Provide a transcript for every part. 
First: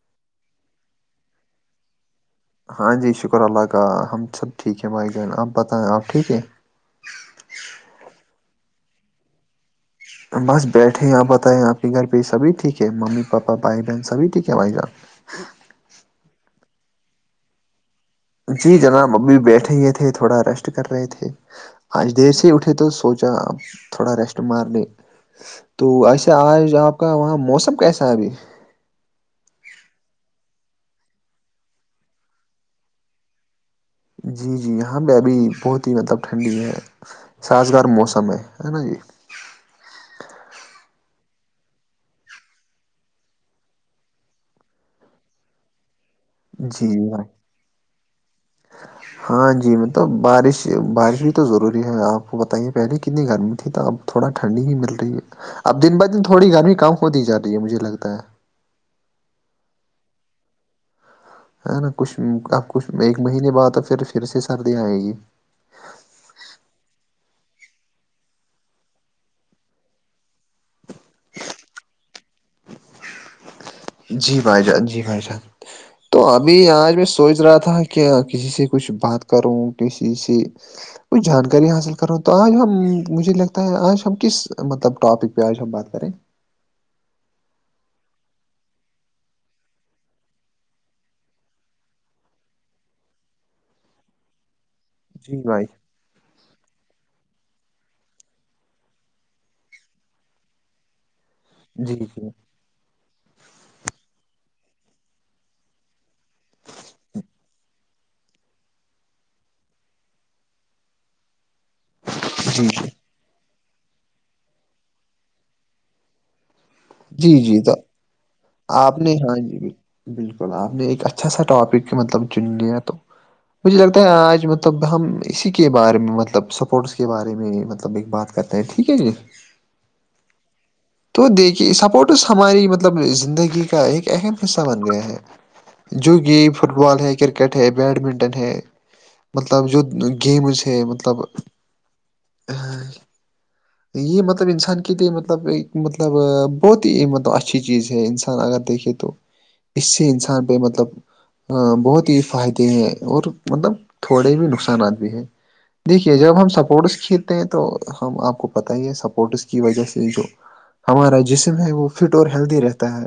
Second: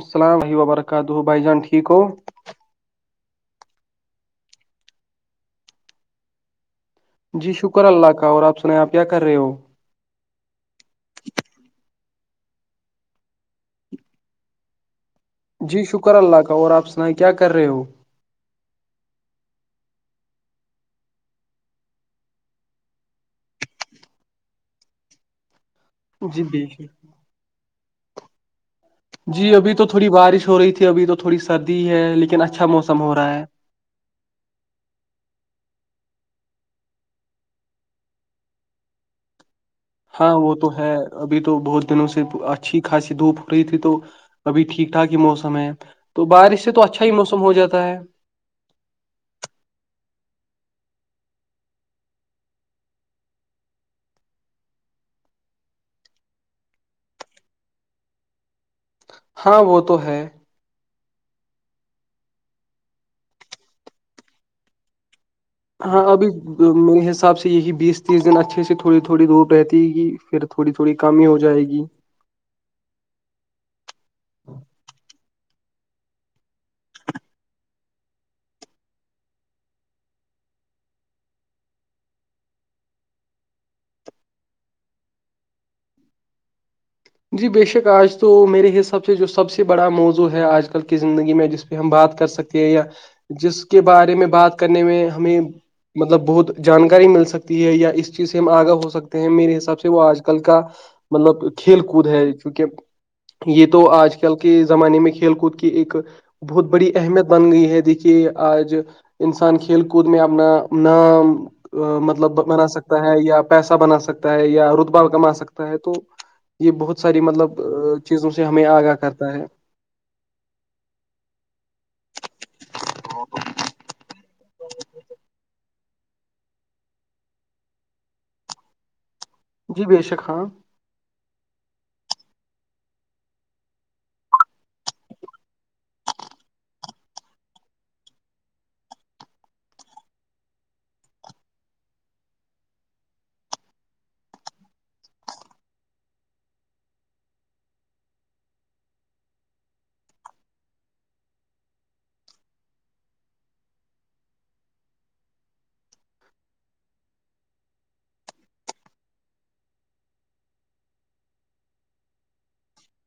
السلام علیکم بابرکاتہ بھائی جان ٹھیک ہو ہاں جی شکر اللہ کا ہم سب ٹھیک ہے بھائی جان آپ بتائیں آپ ٹھیک ہے جی شکر اللہ کا اور آپ سنائیں آپ کیا کر رہے ہو بس بیٹھے ہیں آپ بتائیں آپ کے گھر پہ سبھی ٹھیک ہے ممی پاپا بھائی بہن سبھی ٹھیک ہے بھائی جان [inaudible] جی شکر اللہ کا اور آپ سنائیں کیا کر رہے ہو جی جناب ابھی بیٹھے ہے تھے تھوڑا ریسٹ کر رہے تھے آج دیر سے ہی اٹھے تو سوچا آپ تھوڑا ریسٹ مار لی تو ایسے جی آج دیکھیے آپ کا وہاں موسم کیسا ہے ابھی جی ابھی تو تھوڑی بارش ہو رہی تھی ابھی تو تھوڑی سردی ہے لیکن اچھا موسم ہو رہا ہے جی جی یہاں پہ ابھی بہت ہی مطلب ٹھنڈی ہے سازگار موسم ہے ہے نا جی ہاں وہ تو ہے ابھی تو بہت دنوں سے اچھی خھاصی دھوپ ہو رہی تھی تو ابھی ٹھیک ٹھاک ہی موسم ہے تو بارش سے تو اچھا ہی موسم ہو جاتا ہے ہاں ہاں جی مطلب بارش بارش بھی تو ضروری ہے آپ کو بتائیے پہلے کتنی گرمی تھی تو اب تھوڑا ٹھنڈی ہی مل رہی ہے اب دن ب دن تھوڑی گرمی کم ہو دی جا رہی ہے مجھے لگتا ہے ہاں وہ تو ہے ہے نا کچھ اب کچھ ایک مہینے بعد تو پھر پھر سے سردی آئے گی ہاں ابھی میرے حساب سے یہی بیس تیس دن اچھے سے تھوڑی تھوڑی دوپ رہتی گ پھر تھوڑی تھوڑی کمی ہو جائے گی جی بھائی جان جی بھائی جان تو ابھی آج میں سوچ رہا تھا کہ کسی سے کچھ بات کروں کسی سے کوھ جانکاری حاصل کروں تو آج ہم مجھے لگتا ہے آج ہم کس مطلب ٹاپک پہ آج ہم بات کریں جی بےشک آج تو میرے حساب سے جو سب سے بڑا موضوع ہے آج کل کی زندگی میں جس پہ ہم بات کر سکتے یا جس کے بارے میں بات کرنے میں ہمیں جی بھائی مطلب بہت جانکاری مل سکتی ہے یا اس چیز سے ہم آگاہ ہو سکتے ہیں میرے حساب سے وہ آج کل کا مطلب کھیل جی جی کود ہے چونکہ یہ تو آج کل کے زمانے میں کھیل کود کی ایک بہت بڑی اہمیت بن گئی ہے دیکھیے آج انسان کھیل کود میں اپنا نام مطلب بنا جی سکتا ہے یا پیسہ بنا سکتا ہے یا رتبہ کما سکتا ہے تو یہ بہت ساری جی مطلب جی تو چیزوں سے ہمیں آگاہ آپ نے کرتا ہاں ہے جی بال- بالکل آپ نے ایک اچھا سا ٹاپک مطلب چن لیا تو مجھے لگتا ہے آج مطلب ہم اسی کے بارے میں مطلب سپورٹس کے بارے میں مطلب ایک بات کہتے ہیں ٹھیک ہے جی جی بیشک ہاں تو دیکھیے سپورٹس ہماری مطلب زندگی کا ایک اہم حصہ بن گیا ہے جو کہ فٹ بال ہے کرکٹ ہے بیڈمنٹن ہے مطلب یہ گیمز ہے مطلب یہ مطلب انسان کے لیے مطلب ایک مطلب بہت ہی مطلب اچھی چیز ہے انسان انان اگر دیکھے تو اس سے انسان پہ مطلب بہت ہی فائدے ہیں اور مطلب تھوڑے بھی نقصانات بھی ہیں دیکھیے جب ہم سپورٹس کھیلتے ہیں تو ہم آپ کو پتہ ہی ہے سپورٹس کی وجہ سے جو ہمارا جسم ہے وہ فٹ اور ہیلدی رہتا ہے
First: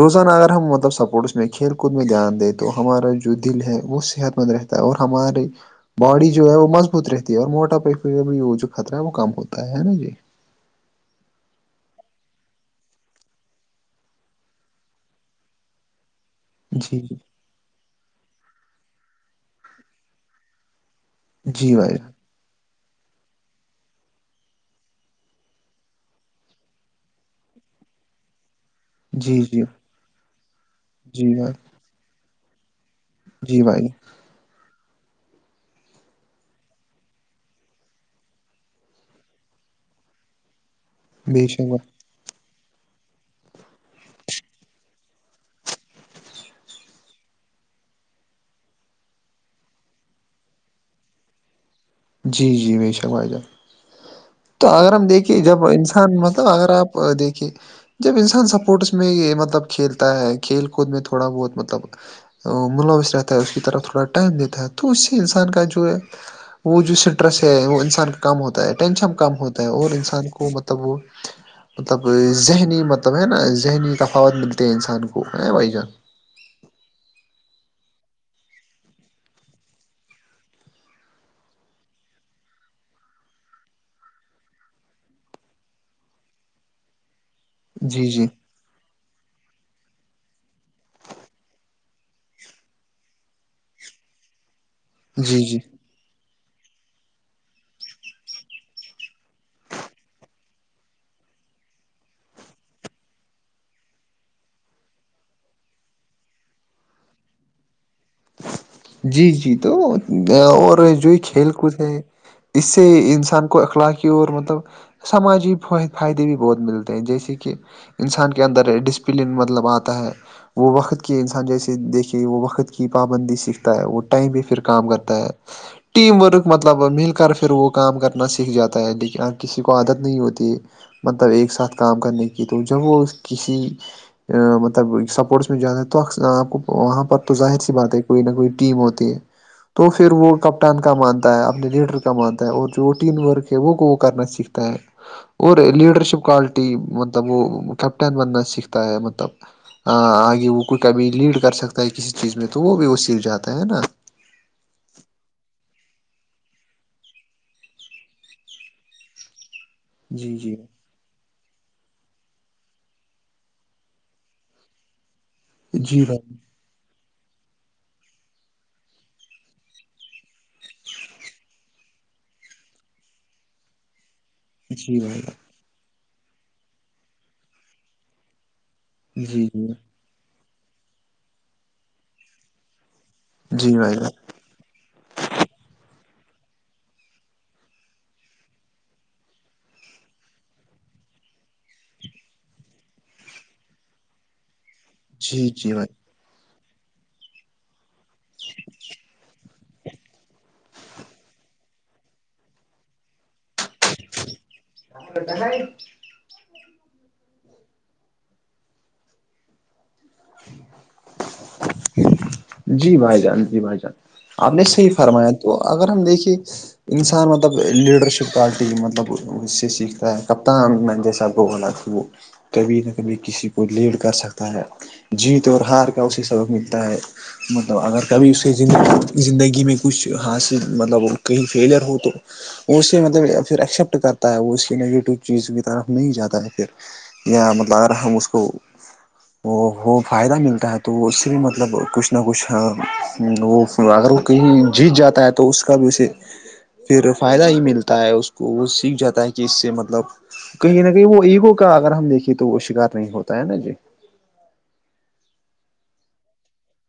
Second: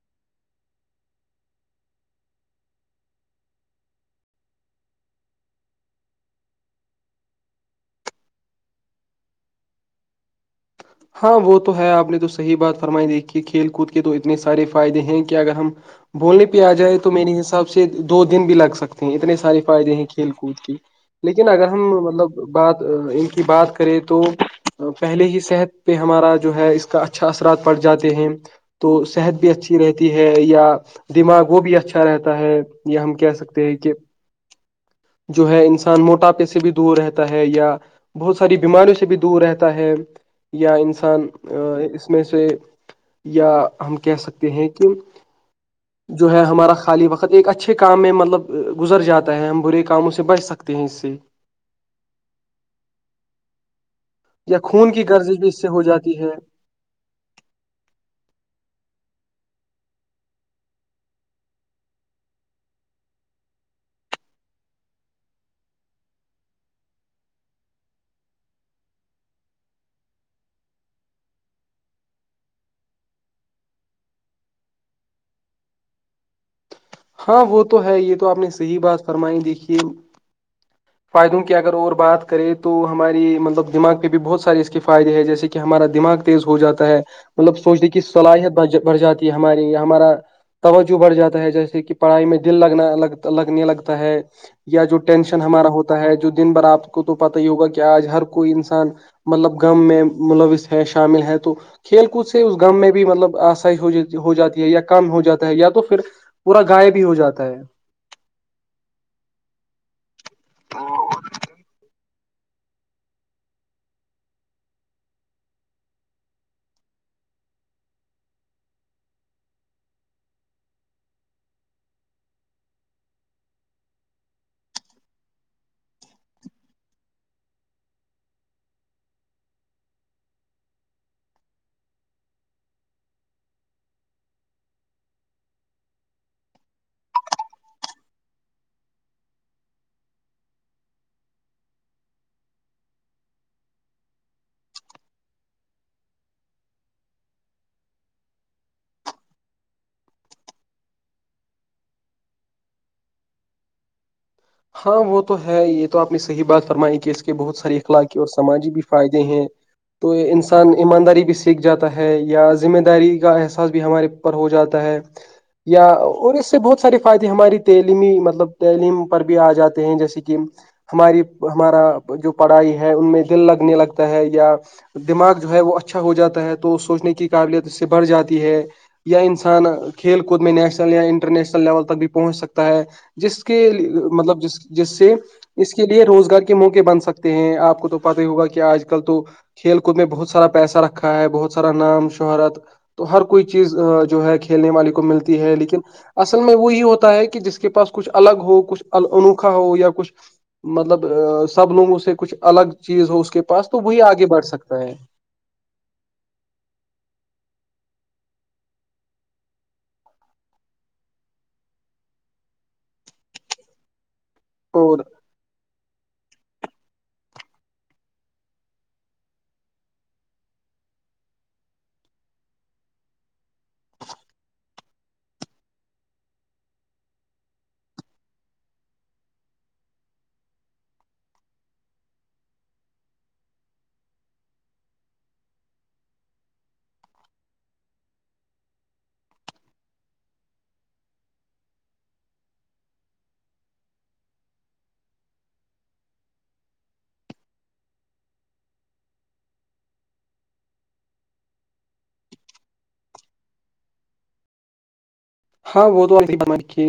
روزانہ اگر ہم مطلب سپورٹس میں کھیل کود میں دھیان دیں تو ہمارا جو دل ہے وہ صحت مند رہتا اور ہمارے باڈی جو ہے وہ مضبوط رہتی ہے اور موٹا پی جو خطرہ ہے وہ کم ہوتا ہے نا جی ہاں وہ تو ہے آپ نے تو صحیح بات فرمائی دیکھی کہ کھیل کود کے تو اتنے سارے فائدے ہیں کہ اگر ہم بولنے پہ آ جائے جی تو میرے حساب سے دو دن بھی لگ سکتے ہیں اتنے سارے فائدے ہیں کھیل کود کی لیکن اگر جی ہم بھائی مطلب بات ان کی بات کریں تو پہلے ہی صحت پہ ہمارا جو ہے اس کا اچھا اثرات پڑ جاتے ہیں تو جان صحت جی بھی جی اچھی رہتی ہے یا جی دماغ بھائی وہ بھی اچھا رہتا ہے ہم کہہ جی سکتے ہیں بھائی کہ جو ہے انسان موٹاپے سے بھی دور رہتا ہے یا بہت ساری بیماریوں سے بھی دور رہتا ہے یا انسان بے شک بھائی ا میں سے یا ہم کہہ سکتے ہیں کہ [unintelligible] جو ہے ہمارا خالی وقت ایک اچھے کام میں مطلب گزر جاتا ہے ہم برے کاموں سے بچ سکتے ہیں اس سے جی جی بے شک وائی جان یا تو اگر خون ہم کی گرزش دیکھیے بھی اس جب سے ہو انسان جاتی ہے مطلب اگر آپ دے کے جب انسان سپورٹس میں یہ مطلب کھیلتا ہے کھیل کود میں تھوڑا بہت مطلب ملوث رہتا ہے اس کی طرف تھوڑا ٹائم دیتا ہے تو اس سے انسان کا جو ہے وہ جو اسٹریس ہے وہ انسان کا کم ہوتا ہے ٹینشن کم ہوتا ہے اور انسان کو مطلب وہ مطلب ذہنی مطلب ہے نا ذہنی تفاوت ملتے ہیں انسان کو ہے بھائی جان ہاں وہ تو ہے یہ تو آپ نے صحیح بات فرمائی دیکھیے فائدوں کی اگر اور بات کریں تو ہماری مطلب دماغ پہ بھی بہت سارے اس کے فائدے ہیں جیسے کہ کہ ہمارا دماغ تیز ہو جاتا ہے مطلب سوچنے کی جی جی صلاحیت بڑھ جاتی ہے ہماری یا ہمارا توجہ بڑھ جاتا ہے جیسے کہ پڑھائی میں دل لگنا لگ لگنے لگتا ہے یا جو ٹینشن جی جی ہمارا ہوتا ہے جو دن بھر آپ کو تو پت ہی ہوگا کہ آج ہر کوئی انسان مطلب غم میں ملوث ہے شامل ہے تو کھیل کود سے اس گام میں بھی مطلب آسائی ہو جاتی ہے یا کام ہو جاتا ہے یا تو پھر پورا گائےب بھی ہو جاتا ہے جی جی تو اور جو کھیل کود ہے اس سے انسان کو اخلاقی اور مطلب سماجی فائدے بھی بہت ملتے ہیں جیسے کہ انسان کے اندر ڈسپلن مطلب آتا ہے وہ وقت کے انسان جیسے دیکھے وہ وقت کی پابندی سے ہے وہ ٹائم بھی پھر کام کرتا ہے ٹیم ورک مطلب مل کر پھر وہ کام کرنا سیکھ جاتا ہے لیکن کسی کو عادت نہیں ہوتی ہے مطلب ایک ساتھ کام کرنے کی تو جب وہ اس کسی مطلب سپورٹس میں جاتا ہے تو آپ کو وہاں پر تو ظاہر سی بات ہے کوئی نہ کوئی ٹیم ہوتی ہے تو پھر وہ کپتان کا مانتا ہے اپنے لیڈر کا مانتا ہے اور جو ٹیم ورک ہے وہ کو وہ کرنا سیکھتا تو اور لیڈرشپ کوالٹی مطلب وہ کیپٹن بننا سیکھتا ہے مطلب آگے وہ کوئی کبھی لیڈ کر سکتا ہے کسی چیز میں تو وہ بھی وہ سیکھ جاتا ہے نا ہاں وہ تو ہے یہ تو آپ نے صحیح بات فرمائی کہ اس کے بہت ساری اخلاقی اور سماجی بھی فائدے ہیں تو یہ جی جی انسان ایمانداری بھی سیکھ جاتا ہے یا ذمہ داری کا احساس بھی ہمارے ا پر ہو جاتا ہے یا جی اور اس بھائی سے بہت سارے فائدے ہماری تعلیمی مطلب تعلیم پر بھی آ جاتے ہیں جیسے کہ ہماری ہمارا جو پڑھائی ہے ان میں دل لگنے لگتا ہے یا جی بھائی دماغ جو ہے وہ اچھا ہو جاتا ہے تو سوچنے کی قابلیت اس سے بڑھ جاتی ہے یا جی انسان جی کھیل کود میں نیشنل یا انٹرنییشنل لیول تک بھی پہنچ سکتا ہے جس کے جی بھائی مطلب جس جس سے اس کے لیے روزگار کے موقع بن سکتے ہیں آپ کو تو پتا ہی ہوگا کہ آج کل تو کھیل کود میں بہت سارا پیسہ رکھا ہے بہت سارا نام شہرت تو ہر کوئی چیز جو ہے کھیلنے والی ملتی جی ہے جی لیکن بھائی اصل میں وہی ہوتا ہے کہ جس کے پاس کچھ الگ ہوگا انوکھا ہو یا کچھ مطلب سب لوگوں سے کچھ الگ چیز ہو اس کے پاس تو وہی آگے بڑھ سکتا ہے ا ہے جی بھائی جان جی بھائی جان آپ نے صحیح اور فرمایا تو اگر ہم دیکھیے انسان مطلب لیڈرشپ کوالٹی مطلب اس سے سیکھتا ہے کپتان میں جیسا آپ کو بولا کہ وہ کبھی نہ کبھی کسی کو لیڈ کر سکتا ہے جیت اور ہار کا اسی سبق ملتا ہے مطلب اگر کبھی اس کےی زندگی میں کچھ حاصل مطلب کہیں فیلیئر ہو تو وہ اسے مطلب پھر ایکسپٹ کرتا ہے وہ اس کی نگیٹو چیز کی طرف نہیں جاتا ہے پھر یا مطلب اگر ہم اس کو وہ ہو فائدہ ملتا ہے تو اس سے بھی مطلب کچھ نہ کچھ وہ اگر وہ کہیں جیت جاتا ہے تو تو اس کا بھی اسے پھر فائدہ ہی ملتا ہے اس کو وہ سیکھ جاتا ہے کہ اس سے مطلب کہیں نہ کہیں وہ ایگو کا اگر ہم دیکھیے تو وہ شکار نہیں ہوتا ہے نا جی ہاں وہ تو ای بنا رھی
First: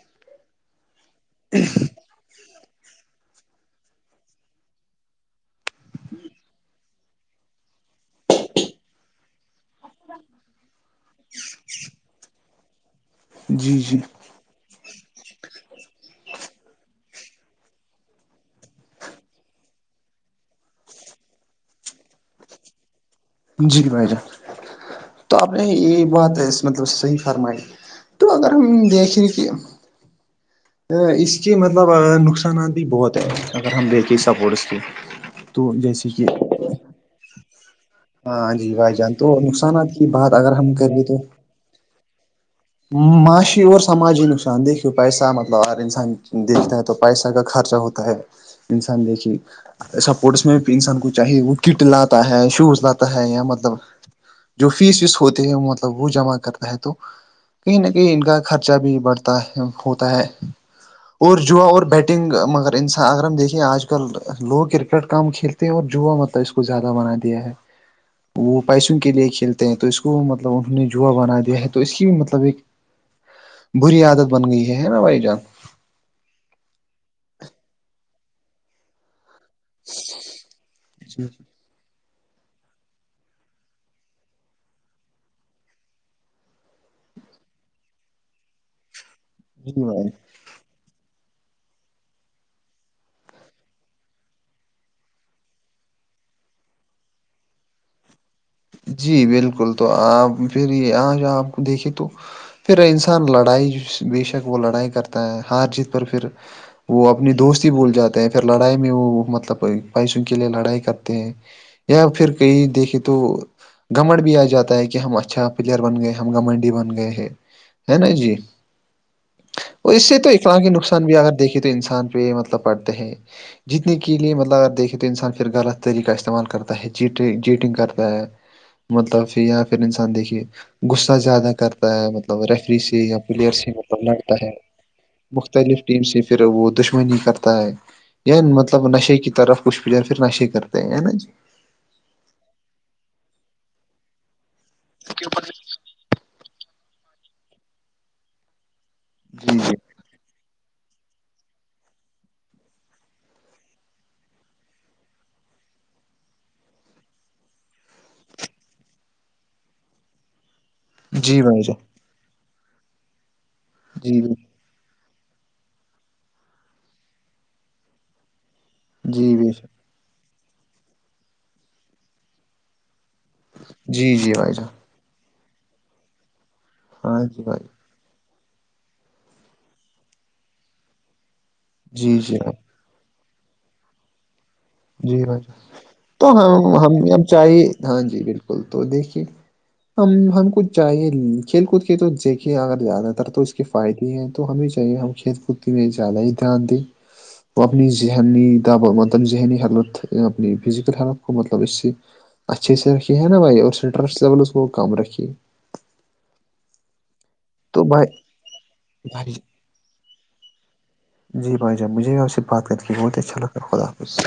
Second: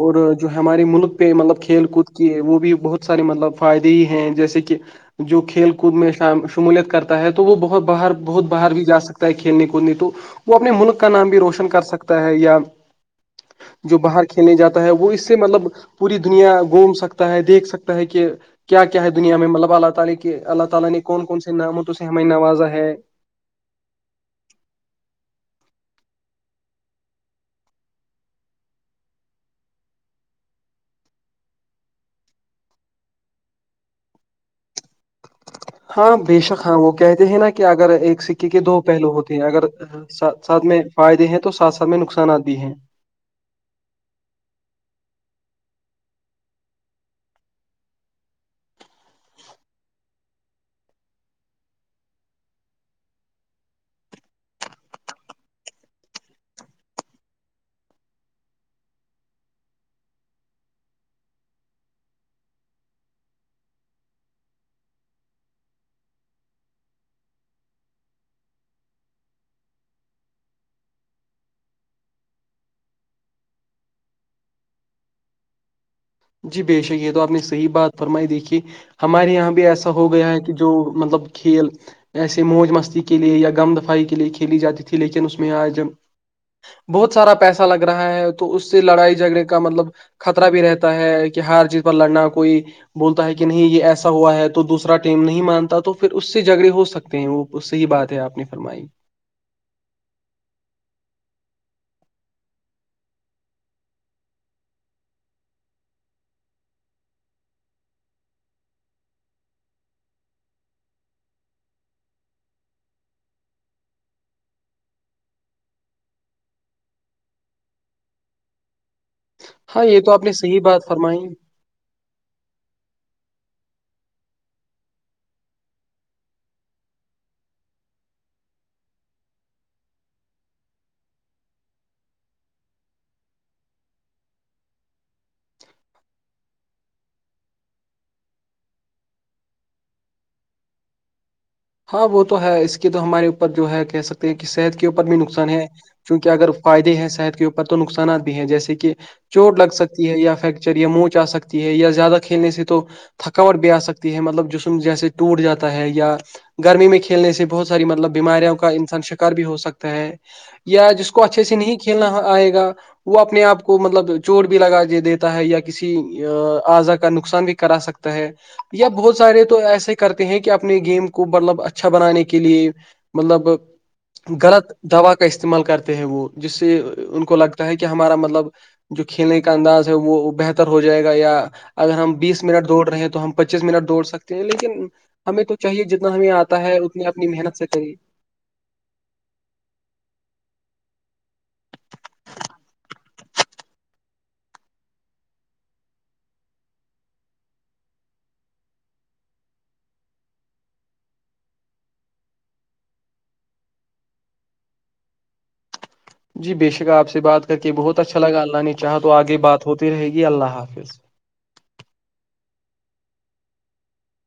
اور جو ہمارے ملک پہ مطلب کھیل کود کے وہ بھی بہت سارے مطلب فائدے ہی ہیں جیسے کہ جو کھیل کود میں شمولیت کرتا ہے تو وہ بہت باہر بہت باہر بھی جا سک ہے کھیلنے کودنی تو وہ اپنے ملک کا نام بھی روشن کر سکتا ہے یا جی جو جی باہر کھیلنے جاتا ہے وہ اس سے مطلب پوری دنیا گھوم سکتا ہے دیکھ سکتا ہے کہ کیا کیا ہے دنیا میں مطلب اللہ تعالی کے اللہ تعالی نے کون کون سے نام سے ہم نوازا ہے جی بھائی جان تو آپ نے یہ بات مطلب صحیح فرمائی تو اگر ہم دیکھیں کہ اس کے مطلب نقصانات بھی بہت ہیں اگر ہم دیکھیں سپورٹس کی ج ہاں بے شک ہاں وہ کہتے ہیں نا کہ اگر ایک سکے ہاں کے جی دو بھائی پہلو جان ہوتے تو ہیں اگر نقصانات کی بات ساتھ اگر سات ہم میں کریں فائدے ہیں تو ساتھ ساتھ میں نقصانات بھی ہیں معاشی اور سماجی نقصان دیکھیو پیسہ مطلب ہر انسان دیکھتا ہے تو پیسہ کا خرچہ ہوتا ہے انسان دیکھیے سپورٹس میں بھی انسان کو چاہیے وہ کٹ لاتا ہے شوز لاتا ہے یا مطلب جو فیس ویس ہوتے ہیں مطلب وہ جمع کرنا ہے تو کہیں نہ کہیں ان کا خرچہ بھی بڑھتا ہے ہوتا ہے اور جوا اور بیٹنگ مگر انسان اگر ہم دیکھے آج کل لوگ کرکٹ کم کھیلتے ہیں اور جوا مطلب اس کو زیادہ بنا دیا ہے وہ پیسوں کے لیے کھیلتے ہیں تو اس کو مطلب انہوں نے جوا بنا دیا ہے تو اس کی مطلب ایک بری عادت بن گئی ہے نا بھائی جان جی بے شک یہ تو آپ نے صحیح بات فرمائی دیکھی ہمارے یہاں بھی ایسا ہو گیا ہے کہ جو مطلب جی کھیل ایسے موج مستی کے لیے یا غم دفائی کے لیے کھیلی جاتی تھی لیکن اس میں آج بہت سارا پیسہ لگ رہا ہے تو اس سے لڑائی جھگڑے کا جی مطلب بھائی خطرہ بھی رہتا ہے کہ ہر چیز پر لڑنا کوئی بولتا ہے کہ نہیں یہ ایسا ہوا ہے تو دوسا ٹیم نہیں مانتا تو پھر اس سے جھگڑے ہو سکتے ہیں وہ صحیح بات ہے آپ نے فرمائی جی بالکل تو آپ پھر آج آپ دیکھے تو پھر انسان لڑائی بے شک وہ لڑائی کرتا ہے ہار جیت پر پھر وہ اپنی دوستی بول جاتے ہیں پھر لڑائی میں وہ مطلب بائیس ان کے لیے لڑائی کرتے ہیں یا پھر کہئی دیکھے تو گمنڈ بھی آ جاتا ہے کہ ہم اچھا پلیئر بن گئے ہم گمنڈی بن گئے ہیں ہے نا جی ہاں اور یہ اس سے آپ تو نے اکلا صحیح کے بات نقصان بھی فرمائی اگر دیکھیے تو تو انسان پہ یہ مطلب پڑھتے ہیں جیتنے کے لیے مطلب اگر دیکھے تو انسان پھر غلط طریقہ استعمال کرتا ہےی جیٹنگ کرتا ہے مطلب کہھر یا پھر انسان دیکھیے غصہ زیادہ کرتا ہے مطلب ریفری سے یا پلیئر سے مطلب لڑتا ہے مختلف ٹیم سے پھر وہ دشمنی کرتا ہے مطلب نشے کی طرف کچھ بھی پھر نشے کرتے ہیں نا جی ہاں وہ تو ہے اس کے تو ہمارے اوپر جو ہے کہہ سکتے ہیں کہ صحت کے اوپر بھی نقصان ہے کیونہ اگر فائدے ہیں صحت کے اوپر تو نقصانات بھی ہیں جیسے کہ چوٹ لگ سک یا فیکچر یا موچ آ سکتی ہے یا زیادہ کھیلنے سے تو تھکاوٹ بھی آ سکتی ہے مطلب جسم جیسے ٹوٹ جاتا ہے یا گرمی میں کھیلنے سے بہت ساری مطلب بیماریوں کا انسان شکار بھی ہو سکتا ہے یا جس کو جی جی جی جی اچھے سے بھائی نہیں جان کھیلنا آئے گا وہ اپنے آپ کو مطلب جی بے- چور بھی لگا دیتے ہے یا کسی آضا کا نقصان بھی کرا سکتا ہے یا بہت جی سارے بے تو شک ایسے ہی کرتے ہیں کہ اپنے گیم کو مطلب اچھا بنانے کے لیے مطلب جی جی بھائی جان غلط دوا کا استعمال کرتے ہیں وہ جس سے ہاں ان کو جی بھائی لگتا ہے کہ ہمارا مطلب جو کھیلنے کا انداز ہے وہ بہتر ہو جائے گا یا- اگر ہم جی جی بیس بھائی منٹ دوڑ رہے ہیں تو ہم, پچیس منٹ دوڑ سکتے ہیں لیکن- جی ب ہمیں تو چاہیے جتنا تو ہمیں ہم آتا ہے اتنی ہم اپنی محنت چاہیے سے کریے ہاں جی بالکل تو دیکھیے- ہم, ہم کو چاہیے کھیل کود کے تو دیکھے اگر زیادہ تر تو اس کے فائدے ہیں تو ہمیں چاہیے ہم کھیت کوتی میں زیادہ ہی دھیان دیں [unintelligible] ل اپنی فزیکل ہیلتھ کو مطلب اس سے- اچھے سے رکھی ہے نا بھائی اور اسٹرس لیولس کو کم رکھی جی بے شک آپ سے بات کر کے تو بہت بھائی اچھا لگا اللہ نے چاہا تو بھائی آگے بات ہوتی رہے گی اللہ حافظ جی بھائی جان مجھے بھی آپ سے بات کر کے بہت اچھا لگا خدافظ